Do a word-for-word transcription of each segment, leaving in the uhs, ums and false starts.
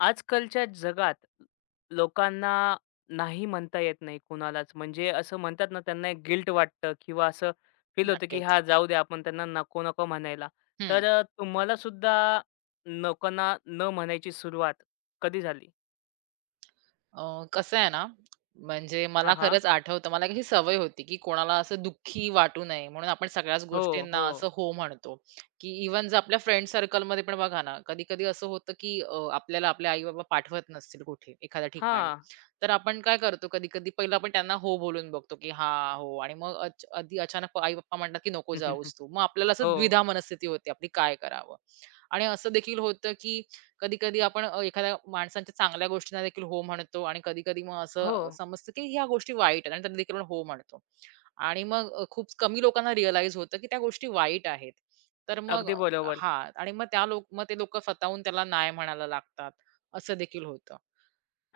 आजकालच्या जगात लोकांना नाही म्हणता येत नाही कुणालाच. म्हणजे असं म्हणतात ना, त्यांना एक गिल्ट वाटतं किंवा असं फील होतं, की नक्कीच. "हां, जाऊ द्या, आपण त्यांना नको-नको म्हणायला." हं. तर अ, तुम्हाला सुद्धा लोकांना न म्हणायची सुरुवात कधी झाली? अ, कसं आहे ना, म्हणजे मला हां, हां. खरंच आठवतं, मला ही सवय होती, की कोणाला असं दुःखी वाटू नये म्हणून आपण सगळ्याच हो, गोष्टींना असं हो. हो म्हणतो, की इव्हन जर आपल्या फ्रेंड सर्कलमध्ये पण बघा ना, कधी-कधी असं होतं, की अ, आपल्याला आपले आई-बाबा पाठवत नसतील कुठे एखाद्या ठिकाणी, हां. तर आपण काय करतो कधी-कधी पहिलं आपण त्यांना हो बोलून बघतो, की हां, हो, आणि मग अच अधी अचानक आई-पप्पा म्हणतात, की नको जाऊस तू. मग आपल्याला असं हो, द्विधा मनस्थिती होते, आपली काय करावं? आणि असं देखील होतं, की कधी-कधी आपण अ, एखाद्या माणसांच्या चांगल्या गोष्टींना देखील हो म्हणतो आणि कधी-कधी मग हो. असं समजतं, की ह्या गोष्टी वाईट आहेत आणि त्यांना देखील आपण हो म्हणतो. आणि मग अ, खूप कमी लोकांना रिअलाईज होतं, की त्या गोष्टी वाईट आहेत. तर मग अगदी बरोबर. हां. आणि मग त्या लोक मग ते लोकं स्वतःहून त्याला नाही म्हणायला लागतात. असं देखील होतं.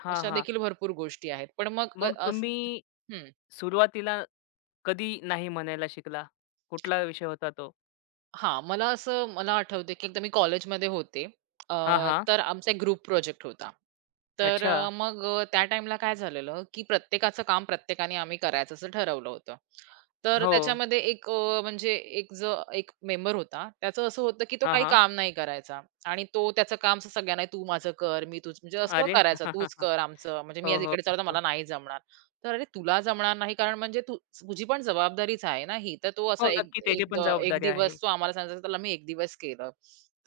हां, अशा हां. देखील भरपूर गोष्टी आहेत. पण मग अ, मग अस तुम्ही हं. सुरुवातीला कधी नाही म्हणायला शिकला? कुठला विषय होता तो? हां, मला असं मला आठवतंय, की एकदा मी कॉलेजमध्ये होते. अ, हां, हां. तर आमचा एक ग्रुप प्रोजेक्ट होता. तर अच्छा. अ, मग अ, त्या टाईमला काय झालेलं, की प्रत्येकाचं काम प्रत्येकाने आम्ही करायचं असं ठरवलं होतं. तर हो. त्याच्यामध्ये एक अ, म्हणजे एक ज एक मेंबर होता. त्याचं असं होतं, की तो हां, काही हां. काम नाही करायचा आणि तो त्याचं काम असं सगळ्यांना, "तू माझं कर, मी तुझं," म्हणजे असं अरे! करायचा, "तूच कर आमचं, म्हणजे मी हो, आज हो, इकडे चाललो, हो. मला नाही जमणार." तर, "अरे, तुला जमणार नाही, कारण म्हणजे तू, तुझी पण जबाबदारीच आहे ना ही." तर तो हो, असा एक नक्की त्याची एक पण द एक जबाबदारी आहे. दिवस तो आम्हाला सांगायचा, त्याला मी एक दिवस केलं.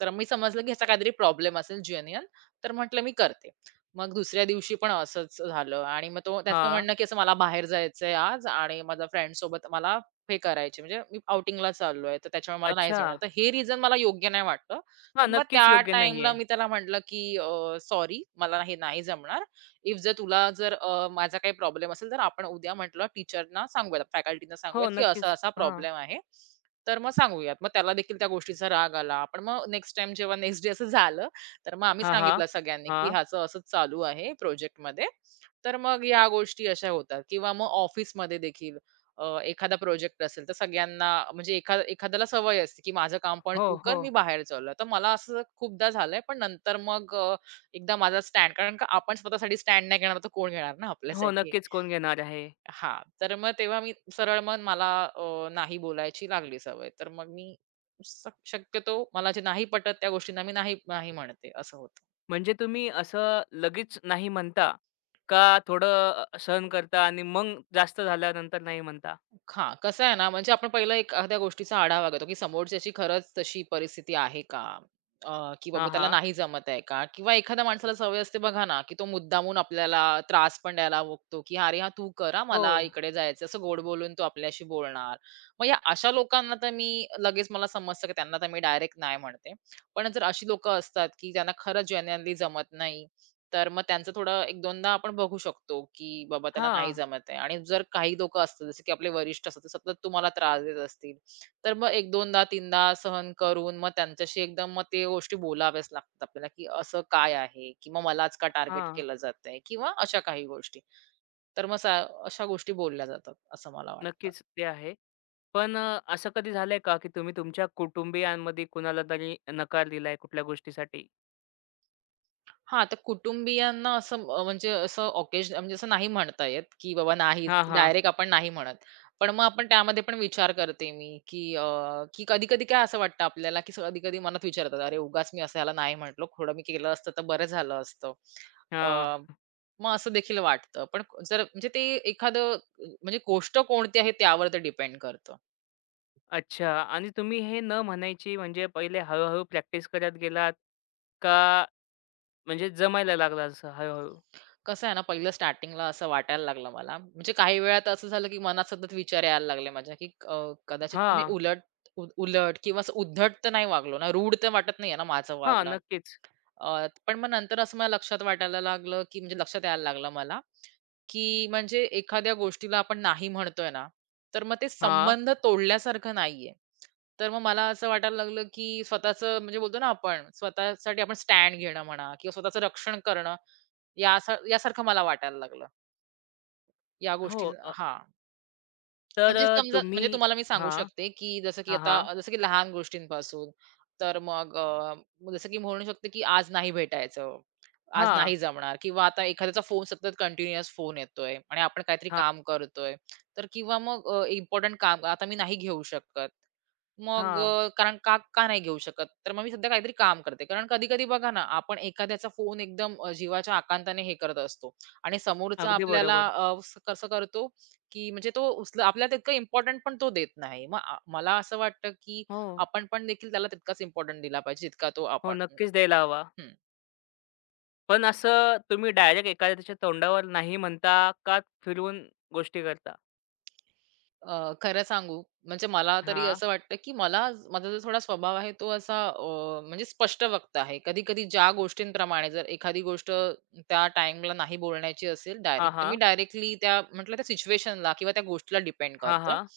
तर मी समजलं, की ह्याचा काहीतरी प्रॉब्लेम असेल जेन्युइन. तर म्हटलं, "मी करते." मग दुसऱ्या दिवशी पण असंच झालं आणि मग तो त्याचं हां. म्हणणं, की असं मला बाहेर जायचंय आज आणि माझ्या फ्रेंड्ससोबत मला हे करायचे, म्हणजे मी आउटिंगला चाललोय, तर त्याच्यामुळे मला नाही अच्छा. जमणार. तर हे रिझन मला योग्य नाही वाटलं. हां, तर मग नक्कीच त्या योग्य टाईमला नाहीये. मी त्याला म्हटलं, की अ, "सॉरी, मला हे नाही जमणार. इफ जर तुला जर अ, माझा काही प्रॉब्लेम असेल, तर आपण उद्या," म्हटलं, "टीचरना सांगूयात, फॅकल्टीना सांगूयात, हो, की नक्कीच. असा-असा हां. प्रॉब्लेम आहे. तर मग सांगूयात." मग त्याला देखील त्या गोष्टीचा राग आला. पण मग नेक्स्ट टाईम जेव्हा नेक्स्ट डे असं झालं, तर मग आम्ही हां, हां. सांगितलं सगळ्यांनी, की हां. ह्याचं असंच चालू आहे प्रोजेक्टमध्ये. तर मग या गोष्टी अशा होतात किंवा मग ऑफिसमध्ये देखील अ, एखादा प्रोजेक्ट असेल तर सगळ्यांना, म्हणजे एखा एखाद्याला सवय असते, की माझं काम पण हो, तू कर, हो. मी बाहेर चाललोय. तर मला असं खूपदा झालंय, पण नंतर मग अ, एकदा माझा स्टँड कारण, का आपण स्वतःसाठी स्टँड नाही घेणार तर कोण घेणार ना हो, आपल्यासाठी? नक्कीच कोण घेणार आहे. हां, तर मग तेव्हा मी सरळ, मग मला अ, नाही बोलायची लागली सवय. तर मग मी श शक्यतो मला जे नाही पटत त्या गोष्टींना मी नाही, नाही म्हणते, असं होतं. म्हणजे तुम्ही असं लगेच नाही म्हणता का थोडं अ, सहन करता आणि मग जास्त झाल्यानंतर नाही म्हणता? हां, कसं आहे ना, म्हणजे आपण पहिलं एक एखाद्या गोष्टीचा आढावा घेतो, की समोरच्याची खरंच तशी परिस्थिती आहे का? अ, की बाबा हां, त्याला हां. नाही जमत आहे का? किंवा एखाद्या माणसाला सवय असते बघा ना, की तो मुद्दामून आपल्याला त्रास पण द्यायला बघतो, की, "अरे हां, तू कर, हो. मला इकडे जायचं." असं गोड बोलून तो आपल्याशी बोलणार. मग या अशा लोकांना, तर मी लगेच मला समजतं, की त्यांना तर मी डायरेक्ट नाही म्हणते. पण जर अशी लोकं असतात, की ज्यांना खरंच जेन्युइनली जमत नाही, तर मग त्यांचं थोडं एक दोनदा आपण बघू शकतो, की बाबा त्याला हां, नाही जमत आहे. आणि जर काही लोकं असतात, जसे की आपले वरिष्ठ असतात, ते सतत तुम्हाला त्रास देत असतील, तर मग एक-दोनदा तीनदा सहन करून मग त्यांच्याशी एकदम मग ते गोष्टी बोलाव्याच लागतात आपल्याला, की असं काय आहे? किंवा मलाच का टार्गेट हां. केलं जातंय? किंवा अशा काही गोष्टी. तर मग सा अशा गोष्टी बोलल्या जातात, असं मला वाटतं. नक्कीच ते आहे. पण अ, असं कधी झालंय का, की तुम्ही तुमच्या कुटुंबियांमध्ये कुणाला तरी नकार दिलाय कुठल्या गोष्टीसाठी? हां, तर कुटुंबियांना असं अ, म्हणजे असं ऑकेजन, म्हणजे असं नाही म्हणता येत, की बाबा नाहीच, हां, हां. डायरेक्ट आपण नाही म्हणत. पण मग आपण त्यामध्ये पण विचार करते मी, की अ, की कधी-कधी काय असं वाटतं आपल्याला, की कधी-कधी मनात विचार, "अरे, उगाच मी असं ह्याला नाही म्हटलो. थोडं मी केलं असतं तर बरं झालं असतं." हां. अ, मग असं देखील वाटतं. पण जर म्हणजे ते एखादं म्हणजे गोष्ट कोणती आहे त्यावर ते डिपेंड करतं. अच्छा आणि तुम्ही हे न म्हणायची म्हणजे पहिले हळू प्रॅक्टिस करत गेलात का म्हणजे जमायला लागलं असं हळू-हळू? कसं आहे ना, पहिलं स्टार्टिंगला असं वाटायला लागलं मला. म्हणजे काही वेळा असं झालं, की मनात सतत विचार यायला लागले माझ्या, की अ, कदाचित तर मी हां. उलट उ उलट किंवा असं उद्धट तर नाही वागलो ना, रूड तर वाटत नाहीये ना माझं वागणं. नक्कीच. अ, पण मग नंतर असं मला लक्षात वाटायला लागलं, की म्हणजे लक्षात यायला लागलं मला, की म्हणजे एखाद्या गोष्टीला आपण नाही म्हणतोय ना, तर मग ते हां. संबंध तोडल्यासारखं नाहीये. तर मग मला असं वाटायला लागलं, की स्वतःचं, म्हणजे बोलतो ना आपण, स्वतःसाठी आपण स्टँड घेणं म्हणा किंवा स्वतःचं रक्षण करणं, यासा यासारखं मला वाटायला लागलं. या हो. गोष्टी, अ, हां. तर म्हणजे अ, समजा, तुम्ही म्हणजे तुम्हाला मी सांगू हां. शकते, की जसं की हां, हां. आता, जसं की लहान गोष्टींपासून, तर मग अ, जसं की म्हणू शकते, की आज नाही भेटायचं, आज हां. नाही जमणार, किंवा आता एखाद्याचा फोन सतत कंटिन्युअस फोन येतोय आणि आपण काहीतरी हां. काम करतोय, तर किंवा मग अ, काम आता मी नाही घेऊ शकत. मग हां. अ, कारण का का नाही घेऊ शकत? तर मग मी सध्या काहीतरी काम करते. कारण कधी-कधी बघा ना, आपण एखाद्याचा फोन एकदम अ, जीवाच्या आकांताने हे करत असतो आणि समोरचा अगदी आपल्याला बरोबर. अ, स कसं करतो, की म्हणजे तो उचल, आपल्याला तितकं इम्पोर्टंट पण तो देत नाही. मग आ मला असं वाटतं, की हो. आपण पण देखील त्याला तितकाच इम्पोर्टंट दिला पाहिजे, जितका तो हो, आपण. नक्कीच द्यायला हवा. हं. पण असं तुम्ही डायरेक्ट एखाद्याच्या तोंडावर नाही म्हणता का फिरवून गोष्टी करता? अ, खरं सांगू, म्हणजे मला तरी हां. असं वाटतं, की मला माझा जो थोडा स्वभाव आहे तो असा अ, म्हणजे स्पष्ट वक्ता आहे. कधी-कधी ज्या गोष्टींप्रमाणे जर एखादी गोष्ट त्या टाईमला नाही बोलण्याची असेल हां, डायरेक्ट, तर मी हां. डायरेक्टली त्या म्हटलं, त्या सिच्युएशनला किंवा त्या गोष्टीला डिपेंड हां, करतं. हां.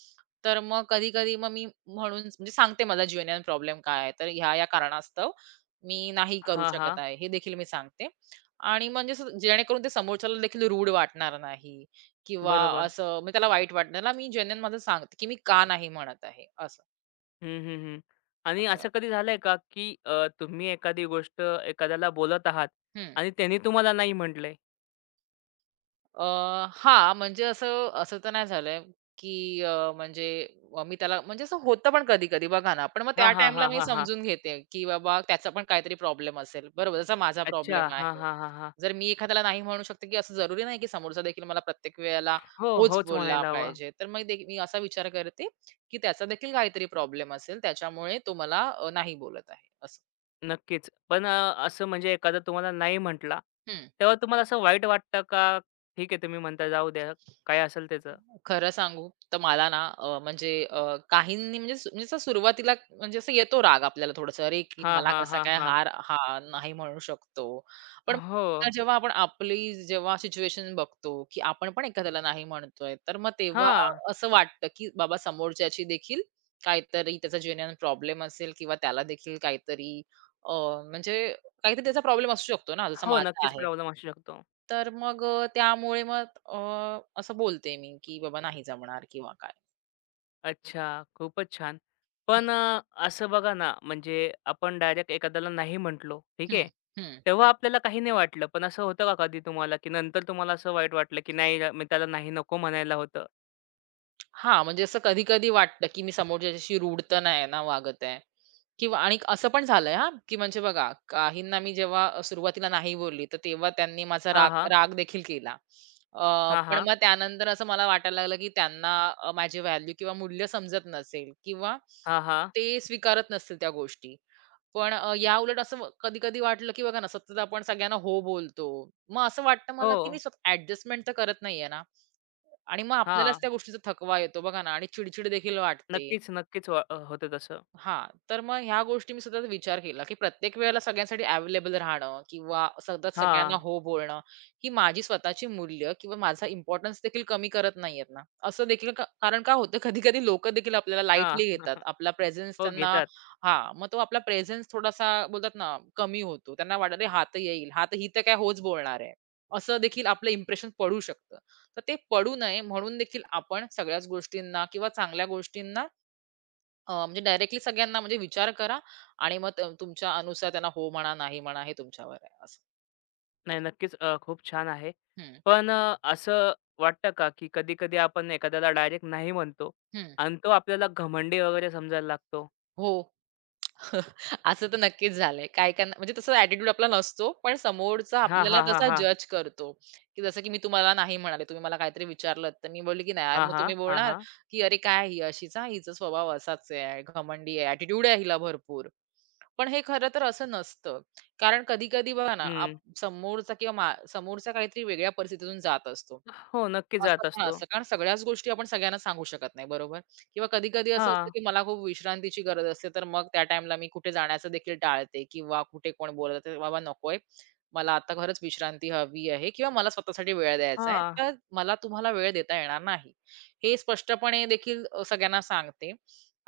तर मग कधी-कधी मग मी म्हणून, म्हणजे सांगते मला जेन्युइन प्रॉब्लेम काय आहे. तर ह्या-ह्या कारणास्तव मी नाही करू हां, शकत हां. आहे, हे देखील मी सांगते आणि म्हणजे असं जेणेकरून ते समोरच्याला देखील रूड वाटणार नाही किंवा बरोबर. असं, म्हणजे त्याला वाईट वाटणार ना, मी जेन्युइन माझं सांगते, की मी का नाही म्हणत आहे, असं, हं, हं, हं. आणि असं. असं कधी झालंय का, की अ, तुम्ही एखादी गोष्ट एखाद्याला बोलत आहात हं. आणि त्यांनी तुम्हाला नाही म्हटलंय? अ, हां, म्हणजे असं असं तर नाही झालंय, की अ, म्हणजे, अ, मी त्याला, म्हणजे असं होतं, पण कधी-कधी बघा ना, पण मग हां, त्या हां, टाईमला हां, मी हां, हां. समजून घेते, की बाबा त्याचा पण काहीतरी प्रॉब्लेम असेल, बरोबर. जसा माझा अच्छा. प्रॉब्लेम हां, आहे. हां, हां, हां. जर मी एखाद्याला नाही म्हणू शकते, की असं जरुरी नाही, की समोरचा देखील मला प्रत्येक वेळेला हो, होच होच बोलला म्हणायला हवं. पाहिजे. तर मग दे मी असा विचार करते, की त्याचा देखील काहीतरी प्रॉब्लेम असेल, त्याच्यामुळे तो मला अ, नाही बोलत आहे, असं. नक्कीच. पण अ, असं म्हणजे एखादा तुम्हाला नाही म्हटला, हं. तेव्हा तुम्हाला असं वाईट वाटतं का? ठीक आहे, तुम्ही म्हणता जाऊ द्या, काय असेल त्याचं? खरं सांगू तर मला ना अ, म्हणजे, अ, काहींनी, म्हणजे सु म्हणजे असं सुरुवातीला, म्हणजे असं येतो राग आपल्याला थोडंसं, "अरे, की हां, मला हां, कसा हां, काय हां. हार हा नाही म्हणू शकतो." पण हो. आता जेव्हा आपण आपली, जेव्हा सिच्युएशन बघतो, की आपण पण एखाद्याला नाही म्हणतोय, तर मग तेव्हा हां. असं वाटतं, की बाबा समोरच्याची देखील काहीतरी, त्याचा जेन्युइन प्रॉब्लेम असेल किंवा त्याला देखील काहीतरी अ, म्हणजे काहीतरी त्याचा प्रॉब्लेम असू शकतो ना, जसा हो, माझा नक्कीच आहे. प्रॉब्लेम असू शकतो. तर मग अ, त्यामुळे मग अ, असं बोलते मी, की, "बाबा नाही जमणार," किंवा काय. अच्छा, खूपच छान. हं, पण अ, असं बघा ना, म्हणजे आपण डायरेक्ट एखाद्याला नाही म्हटलो, ठीक हं, आहे. हं. तेव्हा आपल्याला काही नाही वाटलं. पण असं होतं का कधी तुम्हाला, की नंतर तुम्हाला असं वाईट वाटलं, की नाही यार मी त्याला नाही नको म्हणायला होतं? हां, म्हणजे असं कधी-कधी वाटतं, की मी समोरच्याच्याशी रूड तर नाही ना वागत आहे किंवा. आणि असं पण झालंय हां, की म्हणजे बघा, काहींना मी जेव्हा अ, सुरुवातीला नाही बोलली, तर तेव्हा त्यांनी माझा हां, राग हां. राग देखील केला. अ, हां, पण हां. मग त्यानंतर असं मला वाटायला लागलं, की त्यांना अ, माझी व्हॅल्यू किंवा मूल्य समजत नसेल किंवा हां, हां. ते स्वीकारत नसतील त्या गोष्टी. पण अ, याउलट असं कधी-कधी वाटलं, की बघा ना, सतत आपण सगळ्यांना हो बोलतो. मग असं वाटतं हो. मला, की मी स्वतः तर करत नाहीये ना. आणि मग आपल्यालाच हां. त्या गोष्टीचा थकवा येतो बघा ना, आणि चिडचिड देखील वाटते. नक्कीच, नक्कीच वा अ, होतं तसं. हां, तर मग ह्या गोष्टी मी सतत विचार केला, की प्रत्येक वेळेला सगळ्यांसाठी अवेलेबल राहणं किंवा सतत सगळ्यांना हां. हो बोलणं, ही माझी स्वतःची मूल्य किंवा माझा इम्पोर्टन्स देखील कमी करत नाहीयेत ना. असं देखील का, कारण काय होतं कधी-कधी लोकं देखील आपल्याला हां. लाईटली घेतात. आपला प्रेझेन्स हो, त्यांना, घेतात. हां, मग तो आपला प्रेझेन्स थोडासा, बोलतात ना, कमी होतो. त्यांना वाटतं, "अरे, हा तर येईल, हा तर, ही तर काय होच बोलणार आहे." असं देखील आपलं इम्प्रेशन पडू शकतं. तर ते पडू नये म्हणून देखील आपण सगळ्याच गोष्टींना किंवा चांगल्या गोष्टींना अ, म्हणजे डायरेक्टली सगळ्यांना, म्हणजे विचार करा आणि मग त- तुमच्या अनुसार त्यांना हो म्हणा, नाही म्हणा, हे तुमच्यावर आहे, असं. नाही नक्कीच अ, खूप छान आहे. हम्म. पण अ, असं वाटतं का, की कधी-कधी आपण एखाद्याला डायरेक्ट नाही म्हणतो हम्म. आणि तो आपल्याला घमंडी वगैरे समजायला लागतो? हो. असं तर नक्कीच झालंय, काय काय, म्हणजे तसं ऍटिट्यूड आपला नसतो, पण समोरचा हां, आपल्याला हां, हां, तसा हां. जज करतो, की जसं की मी तुम्हाला नाही म्हणाले, तुम्ही मला काहीतरी विचारलं तर मी बोलली, की नाही यार, हां, मग हां. तुम्ही हां, बोलणार, हां. की अरे काय ही अशीचा, हिचा स्वभाव असाच आहे, घमंडी आहे, ऍटिट्यूड आहे हिला भरपूर. पण हे खरं तर असं नसतं, कारण कधी कधी बघा ना, हं. आप- समोरचा किंवा मा- समोरचा काहीतरी वेगळ्या परिस्थितीतून जात असतो. हो, नक्कीच असं जात पण असतो. असतं. कारण सगळ्याच गोष्टी आपण सगळ्यांना सांगू शकत नाही, बरोबर? किंवा कधी-कधी असं असतं, हां, की मला खूप विश्रांतीची गरज असते, तर मग त्या टाईमला मी कुठे जाण्याचं देखील टाळते किंवा कुठे कोण बोलत असेल, "बाबा नकोय, मला आता खरंच विश्रांती हवी आहे किंवा मला स्वतःसाठी वेळ द्यायचा आहे, हां. तर मला तुम्हाला वेळ देता येणार नाही." हे स्पष्टपणे देखील अ, सगळ्यांना सांगते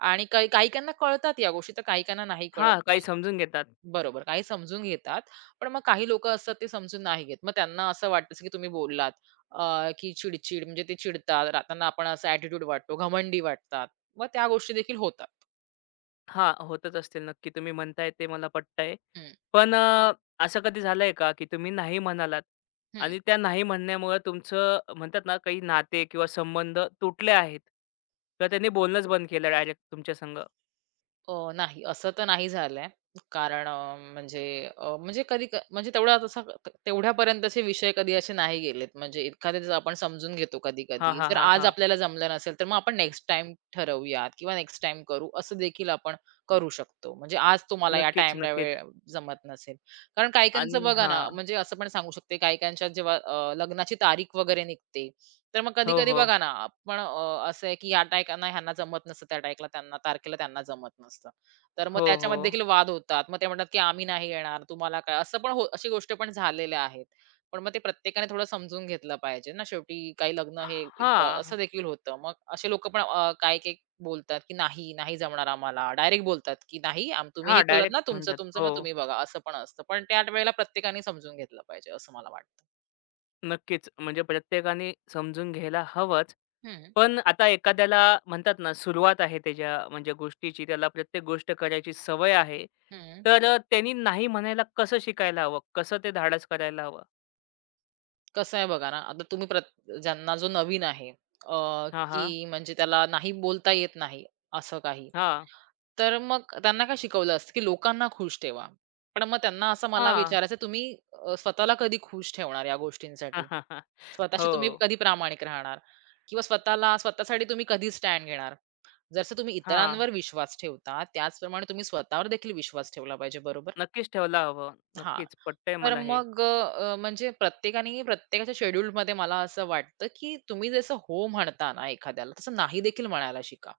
आणि काही काहीकाहींना कळतात या गोष्टी, तर काहीकाहींना नाही हां, कळत. काही समजून घेतात. बरोबर. काही समजून घेतात. पण मग काही लोकं असतात ते समजून नाही घेत. मग त्यांना असं वाटतं, जसं की तुम्ही बोललात अ, की चिड-चिड म्हणजे ते चिडतात. त्यांना आपण असा ॲटिट्यूड वाटतो, घमंडी वाटतात. मग त्या गोष्टी देखील होतात. हां, होतच असतील नक्की. तुम्ही म्हणताय ते मला पटतंय. हं, पण अ, असं कधी झालंय का, की तुम्ही नाही म्हणालात हं. आणि त्या नाही म्हणण्यामुळं तुमचं म्हणतात ना, काही नाते किंवा संबंध तुटले आहेत? किंवा त्यांनी बोलणंच बंद केलं डायरेक्ट तुमच्या संग? अ, नाही, असं तर नाही झालंय. कारण अ, म्हणजे अ, म्हणजे कधी क म्हणजे तेवढा तसा क- तेवढ्यापर्यंतचे विषय कधी असे नाही गेलेत. म्हणजे एखाद्याचं आपण समजून घेतो हां, कधी-कधी. हां, जर हां, आज हां. आपल्याला जमलं नसेल, तर मग आपण नेक्स्ट टाईम ठरवूयात किंवा नेक्स्ट टाइम करू, असं देखील आपण करू शकतो. म्हणजे आज तुम्हाला या नक्कीच, टाईमला वेळ नक्कीच. जमत नसेल. कारण काही आणि बघा ना, हां. म्हणजे असं पण सांगू शकते, काही जेव्हा अ, लग्नाची तारीख वगैरे निघते, तर मग हो, कधी-कधी हो. बघा ना, आपण अ, असं आहे की ह्या टायकांना ह्यांना जमत नसतं, त्या टायकला त्यांना तारखेला त्यांना जमत नसतं. तर मग हो, हो. त्याच्यामध्ये देखील वाद होतात. मग ते म्हणतात की "आम्ही नाही येणार, तुम्हाला काय?" असं पण हो अशी गोष्ट पण झालेल्या आहेत. पण मग ते प्रत्येकाने थोडं समजून घेतलं पाहिजे ना, शेवटी काही लग्न हे एकदा असं हां. देखील होतं. मग असे लोकं पण अ, काही-काही बोलतात की "नाही, नाही जमणार आम्हाला." डायरेक्ट बोलतात की "नाही, आम तुम्ही हे हां, केलत डायरेक्ट ना तुमचं, म्हणतात. तुमचं मग हो. तुम्ही बघा." असं पण असतं. पण त्या वेळेला प्रत्येकाने समजून घेतलं पाहिजे असं मला वाटतं. नक्कीच. म्हणजे प्रत्येकाने समजून घ्यायला हवंच. हं, पण आता एखाद्याला म्हणतात ना, सुरुवात आहे त्याच्या म्हणजे गोष्टीची, त्याला प्रत्येक गोष्ट करायची सवय आहे. हं. तर अ, त्यांनी नाही म्हणायला कसं शिकायला हवं? कसं ते धाडस करायला हवं? कसं आहे बघा ना, आता तुम्ही प्रत ज्यांना जो नवीन आहे अ, हां, हां. की म्हणजे त्याला नाही बोलता येत नाही, असं काही. हां. तर मग त्यांना काय शिकवलं असतं, की लोकांना खुश ठेवा. पण मग त्यांना असं मला हां. विचारायचं तुम्ही अ, स्वतःला कधी खुश ठेवणार या गोष्टींसाठी? स्वतःशी तुम्ही हो. कधी प्रामाणिक राहणार? किंवा स्वतःला स्वतःसाठी तुम्ही कधी स्टँड घेणार? जसं तुम्ही हां. इतरांवर विश्वास ठेवता, त्याचप्रमाणे तुम्ही स्वतःवर देखील विश्वास ठेवला पाहिजे, बरोबर? नक्कीच ठेवायला हवं. हां. नक्कीच पटतंय तर मला हे. मग अ, म्हणजे प्रत्येकाने प्रत्येकाच्या शेड्यूलमध्ये मला असं वाटतं, की तुम्ही जसं हो म्हणता ना एखाद्याला, तसं नाही देखील म्हणायला शिका.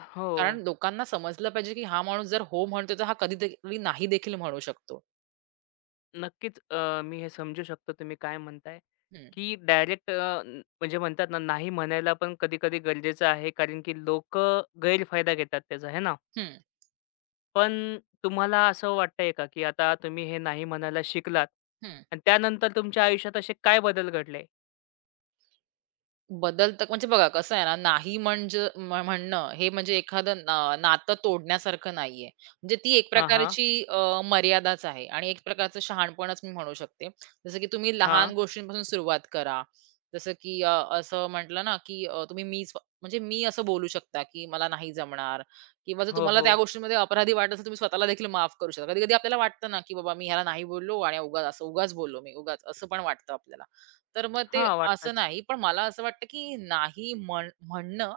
हो. कारण लोकांना समजलं पाहिजे, की हा माणूस जर हो म्हणतोय, तर हा कधीतरी नाही देखील म्हणू शकतो. नक्कीच अ, मी हे समजू शकतो तुम्ही काय म्हणताय, हं, की डायरेक्ट अ, न म्हणजे म्हणतात ना, नाही म्हणायला पण कधी-कधी गरजेचं आहे, कारण की लोकं गैरफायदा घेतात त्याचा, आहे ना? हं, पण तुम्हाला असं वाटतंय का, की आता तुम्ही हे नाही म्हणायला शिकलात हं. आणि त्यानंतर तुमच्या आयुष्यात असे काय बदल घडले? बदल तर म्हणजे बघा कसं आहे ना, नाही म्हणजे म्ह म्हणणं हे म्हणजे एखादं ना नातं तोडण्यासारखं नाहीये. म्हणजे ती एक हां, हां. प्रकारची अ, मर्यादाच आहे आणि एक प्रकारचं शहाणपणच मी म्हणू शकते. जसं की तुम्ही लहान हां. गोष्टींपासून सुरुवात करा. जसं की अ, असं म्हटलं ना, की अ, तुम्ही मीच म्हणजे मी असं बोलू शकता, की मला नाही जमणार किंवा जर हो, तुम्हाला हो. त्या गोष्टीमध्ये अपराधी वाटत असेल, तुम्ही स्वतःला देखील माफ करू शकता. कधी-कधी आपल्याला वाटतं ना, की बाबा मी ह्याला नाही बोललो आणि उगाच असं उगाच बोललो मी, उगाच असं पण वाटतं आपल्याला. तर मग ते हां, असं वाटतंच. नाही. पण मला असं वाटतं, की नाही म्हण म्हणणं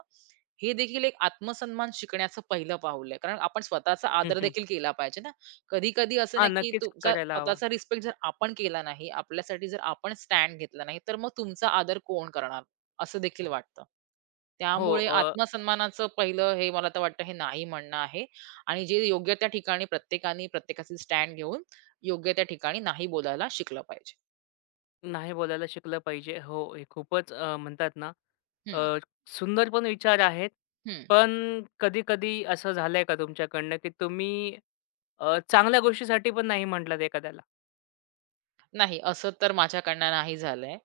हे देखील एक आत्मसन्मान शिकण्याचं पहिलं पाऊल आहे. कारण आपण स्वतःचा हं, आदर हं. देखील केला पाहिजे ना. कधी-कधी असं हां, नाही, की नक्कीच तुमचा करायला हवा. स्वतःचा रिस्पेक्ट जर आपण केला नाही, आपल्यासाठी जर आपण स्टँड घेतला नाही, तर मग तुमचा आदर कोण करणार? असं देखील वाटतं. हो. त्यामुळे आत्मसन्मानाचं पहिलं हे मला तर वाटतं हे नाही म्हणणं आहे आणि जे योग्य त्या ठिकाणी प्रत्येकाने प्रत्येकाचे स्टँड घेऊन योग्य त्या ठिकाणी नाही बोलायला शिकलं पाहिजे. नाही बोलायला शिकलं पाहिजे. हो, हे खूपच अ, म्हणतात ना, अ, हं, सुंदर पण विचार आहेत. हं. पण कधी-कधी असं झालंय का तुमच्याकडनं, की तुम्ही अ, चांगल्या गोष्टीसाठी पण नाही म्हटलात एखाद्याला? नाही, असं तर माझ्याकडनं नाही झालंय.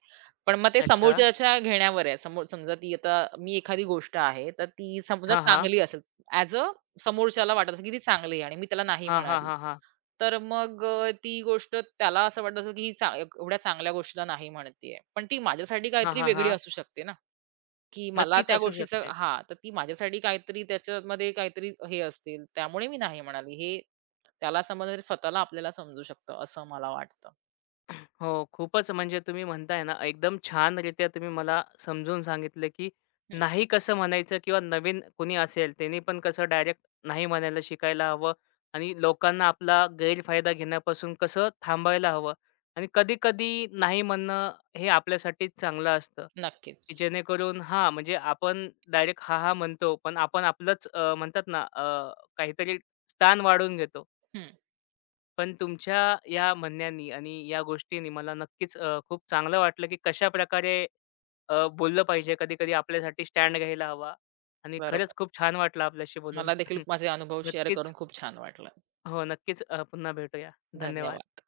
पण मग ते अच्छा. समोरच्याच्या घेण्यावर आहे. समोर समजा ती आता मी एखादी गोष्ट आहे, तर ती समजा हां, हां. चांगली असेल ॲज अ समोरच्याला वाटत असेल की ती चांगली आहे आणि मी त्याला नाही हां, हां, म्हणाली. हां, हां. तर मग अ, ती गोष्ट त्याला असं वाटत असेल की ही चा एवढ्या चांगल्या गोष्टीला नाही म्हणतीये. पण ती माझ्यासाठी हां, काहीतरी हां, वेगळी हां. असू शकते ना, की मला नक्कीच त्या असू गोष्टीचं शकते. हां, तर ती माझ्यासाठी काहीतरी त्याच्यामध्ये काहीतरी हे असतील, त्यामुळे मी नाही म्हणाली. हे त्याला समजलं स्वतःला आपल्याला समजू शकतं असं मला वाटतं. हो, खूपच म्हणजे तुम्ही म्हणताय ना, एकदम छान रित्या तुम्ही मला समजून सांगितलं, की हं, नाही कसं म्हणायचं किंवा नवीन कुणी असेल त्यानी पण कसं डायरेक्ट नाही म्हणायला शिकायला हवं आणि लोकांना आपला गैरफायदा घेण्यापासून कसं थांबायला हवं आणि कधी-कधी नाही म्हणणं हे आपल्यासाठीच चांगलं असतं, नक्कीच. की जेणेकरून हां, म्हणजे आपण डायरेक्ट हां, हां म्हणतो, पण आपण आपलंच अ, म्हणतात ना अ, काहीतरी स्थान वाढवून घेतो. हं, पण तुमच्या या म्हणण्यानी आणि या गोष्टींनी मला नक्कीच अ, खूप चांगलं वाटलं, की कशाप्रकारे अ, बोललं पाहिजे, कधी-कधी आपल्यासाठी स्टँड घ्यायला हवा आणि खरंच बरोबर. खूप छान वाटलं आपल्याशी बोलून. मला देखील माझे अनुभव शेअर नक्कीच करून खूप छान वाटलं. हो, नक्कीच अ, पुन्हा भेटूया. धन्यवाद. धन्यवाद.